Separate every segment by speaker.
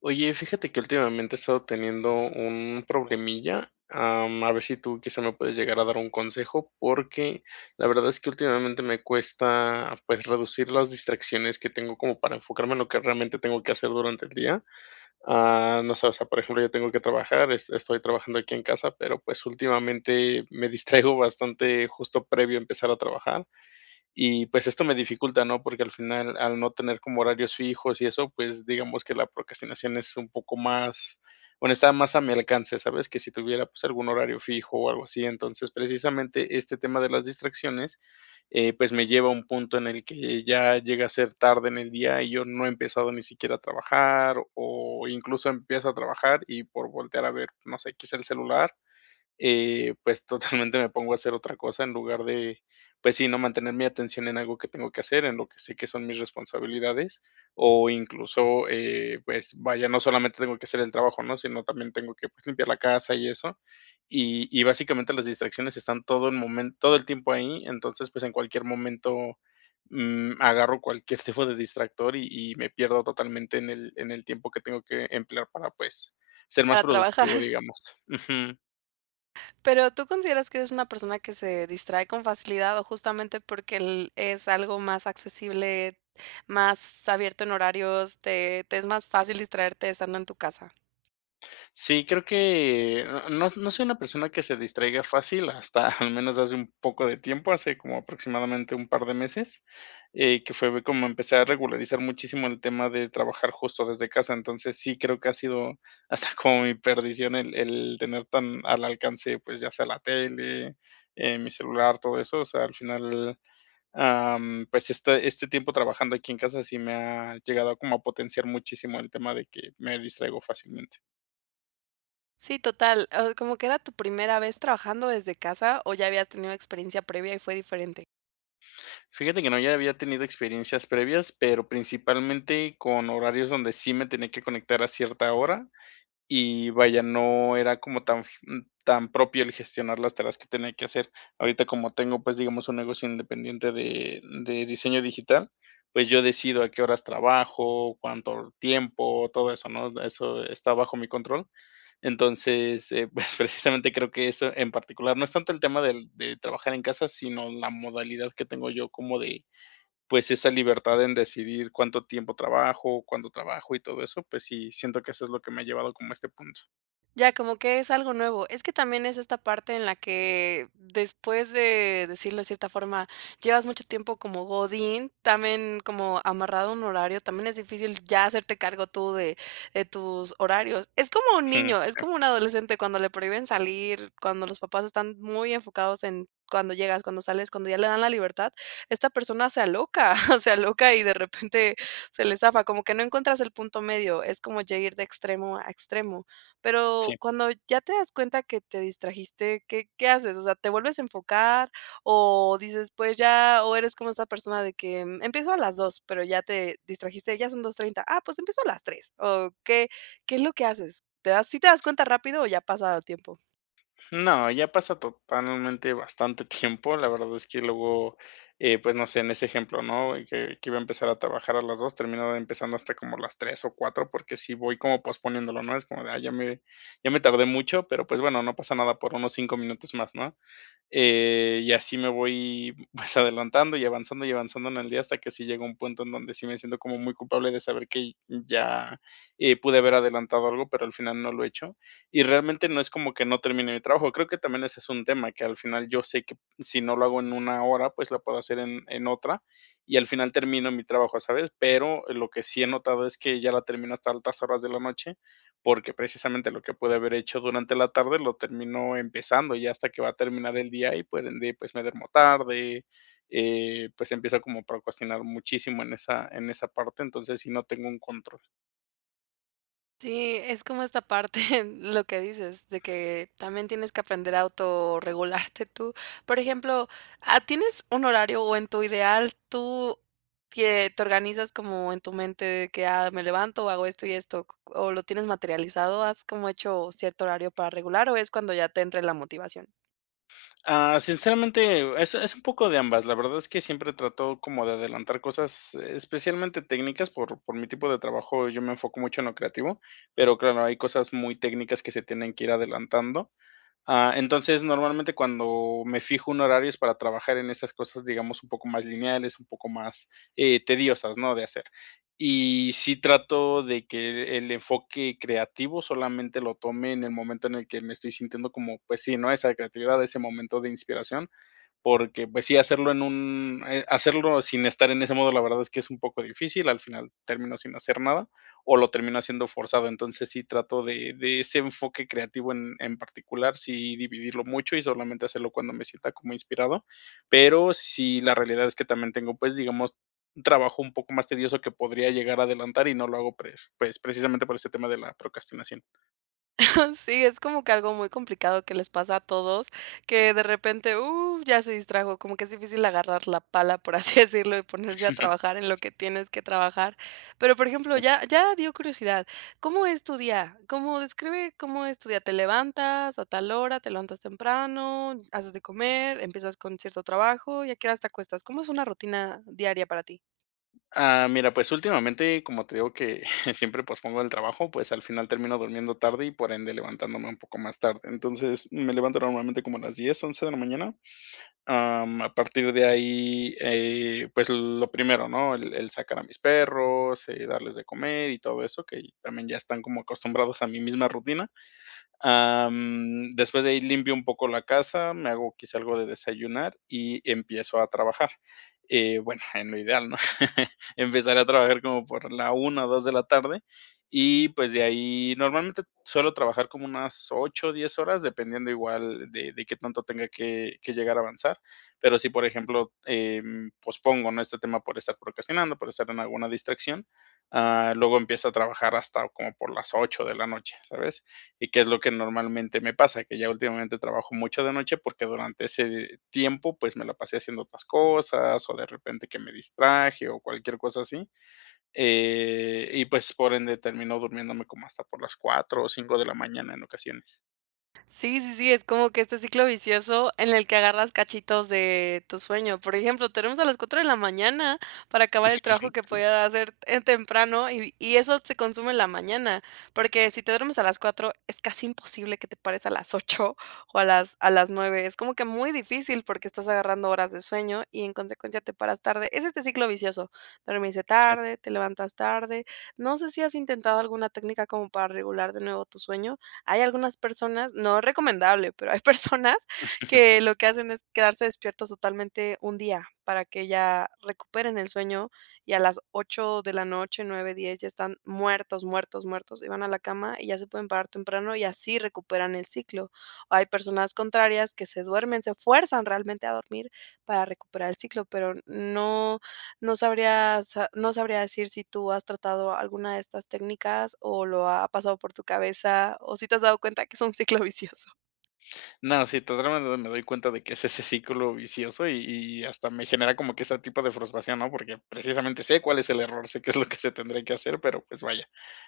Speaker 1: Oye, fíjate que últimamente, he estado teniendo un problemilla, am, a ver si tú quizá me puedes llegar a dar un consejo, porque la verdad es que últimamente me cuesta, pues, reducir las distracciones que tengo como para enfocarme en lo que realmente tengo que hacer durante el día. Ah, no sé, o sea, por ejemplo, yo tengo que trabajar, es estoy trabajando aquí en casa, pero pues, últimamente me distraigo bastante justo previo a empezar a trabajar. Y pues, esto me dificulta, ¿no? Porque, al final, al no tener como horarios fijos y eso, pues, digamos que la procrastinación es un poco más bueno, está más a mi alcance, ¿sabes? Que si tuviera, pues, algún horario fijo o algo así, entonces precisamente este tema de las distracciones, eh, pues, me lleva a un punto en el que ya llega a ser tarde en el día y yo no he empezado, ni siquiera a trabajar, o incluso empiezo a trabajar y por voltear a ver, no sé, quizá el celular, eh, pues, totalmente me pongo a hacer otra cosa en lugar de, pues sí, ¿no? Mantener mi atención en algo que tengo que hacer, en lo que sé que son mis responsabilidades, o incluso, eh, pues, vaya, no solamente tengo que hacer el trabajo, ¿no? Sino también tengo que limpiar la casa y eso, y y básicamente las distracciones están todo el momen todo el tiempo ahí. Entonces, pues, en cualquier momento, mm, agarro cualquier tipo de distractor y y me pierdo totalmente en el en el tiempo que tengo que emplear para, pues, ser más
Speaker 2: Para trabajar.
Speaker 1: productivo, digamos, ujú.
Speaker 2: Pero, ¿tú consideras que eres una persona que se distrae con facilidad, o justamente, porque el es algo más accesible, más abierto en horarios, te te es más fácil distraerte estando en tu casa?
Speaker 1: Sí, creo que, eh, no no soy una persona que se distraiga fácil, hasta al menos hace un poco de tiempo, hace como aproximadamente un par de meses, eh, que fue como empecé a regularizar muchísimo el tema de trabajar justo desde casa. Entonces sí, creo que ha sido, hasta como mi perdición el el tener tan al alcance, pues, ya sea la tele, eh, mi celular, todo eso, o sea, al final, am, pues, este este tiempo trabajando aquí en casa sí me ha llegado como a potenciar muchísimo el tema de que me distraigo fácilmente.
Speaker 2: Sí, total. Ah, como que, ¿era tu primera vez trabajando desde casa? ¿O ya habías tenido experiencia previa y fue diferente?
Speaker 1: Fíjate que no, ya había tenido experiencias previas, pero, principalmente con horarios donde sí me tenía que conectar a cierta hora, y vaya, no era como tan f tan propio el gestionar las tareas que tenía que hacer. Ahorita, como tengo, pues, digamos, un negocio independiente de de diseño digital, pues, yo decido a qué horas trabajo, cuánto tiempo, todo eso, ¿no? Eso está bajo mi control, entonces, eh, pues precisamente creo que eso en particular, no es tanto el tema del de trabajar en casa, sino la modalidad que tengo yo como de pues, esa libertad en decidir, cuánto tiempo trabajo, cuándo trabajo y todo eso, pues sí, siento que eso es lo que me ha llevado como a este punto.
Speaker 2: Ya, como que es algo nuevo, es que también es esta parte en la que después de decirlo de cierta forma, llevas mucho tiempo como godín también, como amarrado a un horario, también es difícil ya hacerte cargo tú de de tus horarios. Es como un
Speaker 1: Jum,
Speaker 2: niño, es
Speaker 1: sí.
Speaker 2: como un adolescente cuando le prohíben salir, cuando los papás están muy enfocados en: "¿Cuándo llegas, cuándo sales?". Cuando ya le dan la libertad, esta persona se aloca se aloca y de repente se le zafa, como que no encuentras el punto medio, es como ya ir de extremo a extremo, pero,
Speaker 1: Sí.
Speaker 2: cuando ya te das cuenta que te distrajiste, ¿qué qué haces? O sea, ¿te vuelves a enfocar? o dices pues, ya, o eres como esta persona de que empiezo a las 2, pero, ya te distrajiste, ya son 2:30, Ah, pues, empiezo a las 3, ¿o qué? ¿Qué es lo que haces? Te das, ¿sí te das cuenta rápido o ya pasa tiempo?
Speaker 1: No, ya pasa totalmente bastante tiempo. La verdad es que luego, eh, pues, no sé, en ese ejemplo, ¿no? Que que iba a empezar a trabajar a las 2, termino empezando hasta como a las 3 o 4, porque, sí voy como posponiéndolo, ¿no? Es como de, ay, ya me ya me tardé mucho, pero pues, bueno, no pasa nada por unos 5, minutos más, ¿no? Eh, y así me voy, pues, adelantando y avanzando, y avanzando en el día hasta que si llega un punto en donde sí me siento como muy culpable de saber que ya, eh, pude haber adelantado algo, pero, al final no lo he hecho. Y realmente no, es como que no termine mi trabajo, creo que también ese es un tema que al final yo sé que si no lo hago en 1, hora, pues, lo puedo hacer en en otra y al final termino mi trabajo, ¿sabes? Pero, lo que sí he notado es que ya la termino hasta altas horas de la noche, porque, precisamente, lo que puede haber hecho durante la tarde lo termino empezando ya hasta que va a terminar el día y pues, de ahí pues, me duermo tarde, eh, pues, empiezo como a procrastinar muchísimo en esa en esa parte, entonces, sí no tengo un control.
Speaker 2: Sí, es como esta parte, lo que dices de que, también tienes que aprender a autorregularte tú. Por ejemplo, ah, ¿tienes un horario? O en tu ideal, tú quie te organizas como en tu mente de que: "Ah me levanto o hago esto y esto". Q q ¿o lo tienes materializado? ¿Has como hecho cierto horario para regular o es cuando ya te entre la motivación?
Speaker 1: Ah, sinceramente, eh, es es un poco de ambas. La verdad es que siempre trato como de adelantar cosas, especialmente técnicas, por por mi tipo de trabajo, eh, yo me enfoco mucho en lo creativo, pero claro, hay cosas muy técnicas que se tienen que ir adelantando. Ah, entonces normalmente cuando me fijo un horario es para trabajar en esas cosas, digamos un poco más lineales, un poco más, eh, tediosas, ¿no? De hacer, y sí trato de que el enfoque creativo solamente lo tome en el momento en el que me estoy sintiendo como pues sí, ¿no? Esa creatividad, ese momento de inspiración. Porque pues sí hacerlo en un eh, hacerlo sin estar en ese modo, la verdad es que es un poco difícil, al final termino sin hacer nada, o lo termino haciendo forzado, entonces sí, trato de de ese enfoque creativo en en particular, sí dividirlo mucho y solamente hacerlo cuando me sienta como inspirado. Pero sí la realidad es que también tengo, pues, digamos, un trabajo un poco más tedioso que podría llegar a adelantar y no lo hago pre pues precisamente por este tema de la procrastinación.
Speaker 2: Sí, es como que algo muy complicado que les pasa a todos que de repente, uh, ya se distrajo como que es difícil agarrar la pala, por así decirlo, y ponerse a trabajar en lo que tienes que trabajar. Pero, por ejemplo,
Speaker 1: Sí.
Speaker 2: ya ya dio curiosidad, ¿cómo es tu día? ¿Cómo? Describe cómo es tu día. ¿Te levantas a tal hora? ¿Te levantas temprano, haces de comer, empiezas con cierto trabajo? ¿Y a qué hora te acuestas? ¿Cómo es una rutina diaria para ti?
Speaker 1: Ah, mira, pues, últimamente, como te digo que siempre pospongo el trabajo, pues, al final termino durmiendo tarde y por ende, levantándome un poco más tarde. Entonces, me levanto normalmente como a las 10, 11, de la mañana, ah, mm, a partir de ahí, eh, pues, lo primero, ¿no? El el sacar a mis perros, eh, darles de comer y todo eso que, también ya están como acostumbrados a mi misma rutina, ah, mm, después de ahí limpio un poco la casa, me hago quizá algo de desayunar y empiezo a trabajar, eh, bueno, en lo ideal, ¿no? Empezaré a trabajar como por la 1 o 2, de la tarde y pues, de ahí normalmente suelo trabajar como unas 8 o 10, horas, dependiendo igual de de qué tanto tenga que que llegar a avanzar. Pero, si por ejemplo, em, pospongo, ¿no?, este, tema por estar procrastinando, por estar en alguna distracción, ah, luego empiezo a trabajar hasta como por las 8, de la noche, ¿sabes, y qué es lo que normalmente me pasa? Que ya últimamente trabajo mucho de noche porque, durante ese, eh, tiempo, pues, me la pasé haciendo otras cosas o de repente que me distraje o cualquier cosa así, eh, y pues, por ende termino durmiéndome como hasta por las 4 o 5, de la mañana en ocasiones.
Speaker 2: Sí, sí, sí, es como que este ciclo vicioso en el que agarras cachitos de, tu sueño, por ejemplo, te duermes a las 4 de la mañana para acabar el trabajo que
Speaker 1: [unintelligible]
Speaker 2: podías hacer en temprano y y eso se consume en la mañana. Porque si te duermes a las 4 es casi imposible que te pares a las 8 o a las a las 9. Es como que muy difícil porque estás agarrando horas de sueño y en consecuencia te paras tarde, es este ciclo vicioso. Dormirse
Speaker 1: Sí.
Speaker 2: tarde, te levantas tarde. No sé si has intentado alguna técnica como para regular de nuevo tu sueño. Hay algunas personas, no es recomendable, pero hay personas que lo que hacen es quedarse despiertos totalmente un día para que ya, recuperen el sueño y a las 8 de la noche 9, 10 ya están muertos, muertos, muertos y van a la cama y ya se pueden parar temprano y así recuperan el ciclo. Hay personas contrarias que se duermen, se fuerzan realmente a dormir para recuperar el ciclo. Pero n no, no sabría, o sea, no sabría decir si tú has tratado alguna de estas técnicas o lo ha pasado por tu cabeza o si te has dado cuenta que es un ciclo vicioso.
Speaker 1: No, sí, to drama me doy cuenta de que es ese círculo vicioso y y hasta me genera como que esa tipo de frustración, ¿no? Porque, precisamente sé cuál es el error, sé que es lo que se tendría que hacer, pero pues vaya,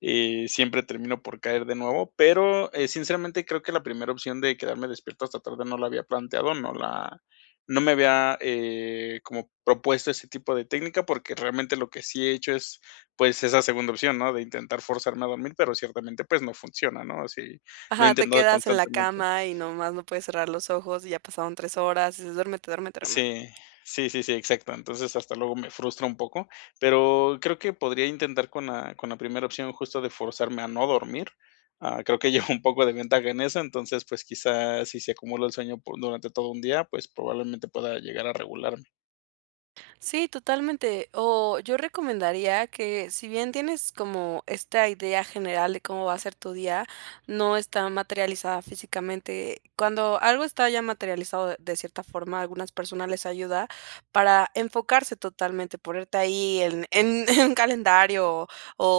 Speaker 1: eh, siempre termino por caer de nuevo, pero, eh, sinceramente, creo que la primera opción de quedarme despierto hasta tarde no la había planteado, no la no me había, eh, como propuesto ese tipo de técnica, porque realmente lo que sí he hecho es, pues esa segunda opción, ¿no? De intentar forzarme a dormir, pero ciertamente pues no funciona, ¿no? Sí, lo he
Speaker 2: Ajá, te
Speaker 1: intentado
Speaker 2: quedas en la
Speaker 1: constantemente.
Speaker 2: cama y nomás no puedes cerrar los ojos y ya pasaron 3 horas y dices: "Duérmete, duérmete". Pero nada.
Speaker 1: Sí, sí, sí, sí, exacto. Entonces hasta luego me frustra un poco, pero creo que podría intentar con la con la primera opción justo de forzarme a no dormir. Ah, creo que llevo un poco de ventaja en eso, entonces, pues quizás si se acumula el sueño po durante todo un día, pues probablemente pueda llegar a regularme.
Speaker 2: Sí, totalmente. Oh, yo recomendaría que, si bien tienes como esta idea general de cómo va a ser tu día, no está materializada físicamente. Cuando algo está ya materializado de de cierta forma, algunas personas les ayuda para enfocarse totalmente, ponerte ahí en en en calendario o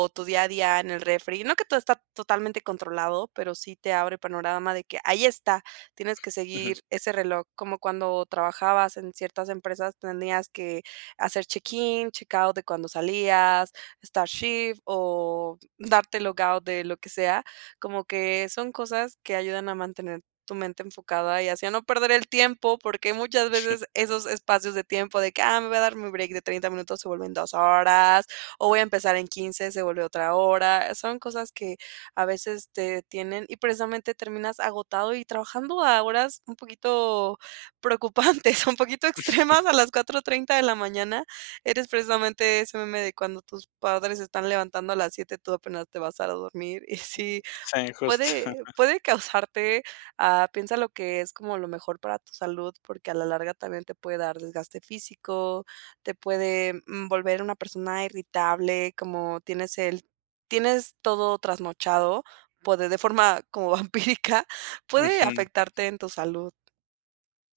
Speaker 2: o tu día a día en el refri. No que todo está totalmente controlado, pero sí te abre panorama de que ahí está, tienes que
Speaker 1: Ujú.
Speaker 2: seguir ese reloj como cuando trabajabas en ciertas empresas tenías que hacer check-in, check-out de cuando salías, start shift o darte logout de lo que sea, como que son cosas que ayudan a mantener tu mente enfocada y así a no perder el tiempo, porque muchas veces esos espacios de tiempo de que ah, me voy a dar mi break de 30 minutos se vuelven 2 horas o voy a empezar en 15, se vuelve otra hora, son cosas que, a veces, te detienen y, precisamente, terminas agotado y trabajando a horas un poquito preocupantes un poquito extremas a las 4:30 de la mañana. Eres precisamente ese meme de cuando tus padres se están levantando a las 7:00, tú apenas te vas a dormir. Y sí
Speaker 1: Sí, justo.
Speaker 2: puede puede causarte ah, piensa lo que es como lo mejor para tu salud, porque a la larga, también te puede dar desgaste físico, te puede, mm, volver una persona irritable, como tienes el tienes todo trasnochado por de forma como vampírica puede
Speaker 1: Ujú.
Speaker 2: afectarte en tu salud.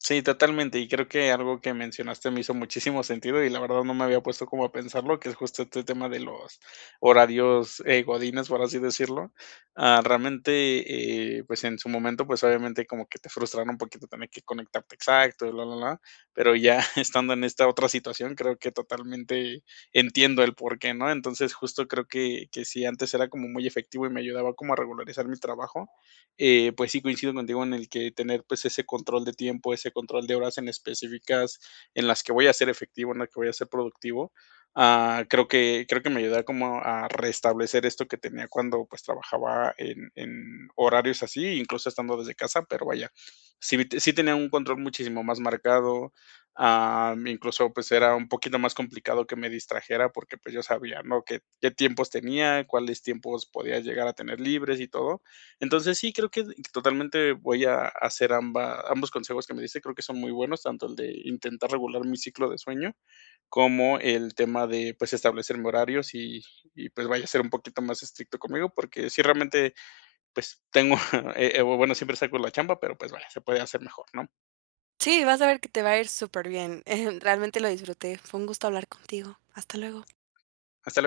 Speaker 1: Sí, totalmente, y creo que algo que mencionaste me hizo muchísimo sentido y la verdad, no me había puesto como a pensarlo, que es justo este tema de los horarios, eh, Godínez, por así decirlo. Ah, realmente, eh, pues, en su momento, pues, obviamente como que te frustran un poquito tener que conectarte exacto y bla, bla, bla, pero, ya estando en esta otra situación, creo que totalmente entiendo el por qué, ¿no? Entonces, justo creo que que si antes era como muy efectivo y me ayudaba como a regularizar mi trabajo, eh, pues sí, coincido contigo en el que tener pues ese control de tiempo, ese control de horas en específicas en las que voy a ser efectivo, en las que voy a ser productivo, ah, creo que creo que me ayuda como a restablecer esto que tenía cuando pues trabajaba en en horarios así, incluso estando desde casa, pero vaya, sí sí tenía un control muchísimo más marcado, am, incluso, pues, era un poquito más complicado que me distrajera porque, pues yo sabía, ¿no? Qué qué tiempos tenía, cuáles tiempos podía llegar a tener libres y todo. Entonces sí, creo que totalmente voy a hacer ambas ambos consejos que me diste, creo que son muy buenos, tanto el de intentar regular mi ciclo de sueño, como el tema de, pues, establecerme horarios, y y pues, vaya a ser un poquito más estricto conmigo porque sí, realmente, pues tengo, eh eh, bueno, siempre saco la chamba, pero, pues vale, se puede hacer mejor, ¿no?
Speaker 2: Sí, vas a ver que te va a ir súper bien, em, realmente lo disfruté, fue un gusto hablar contigo. Hasta luego.
Speaker 1: Hasta luego.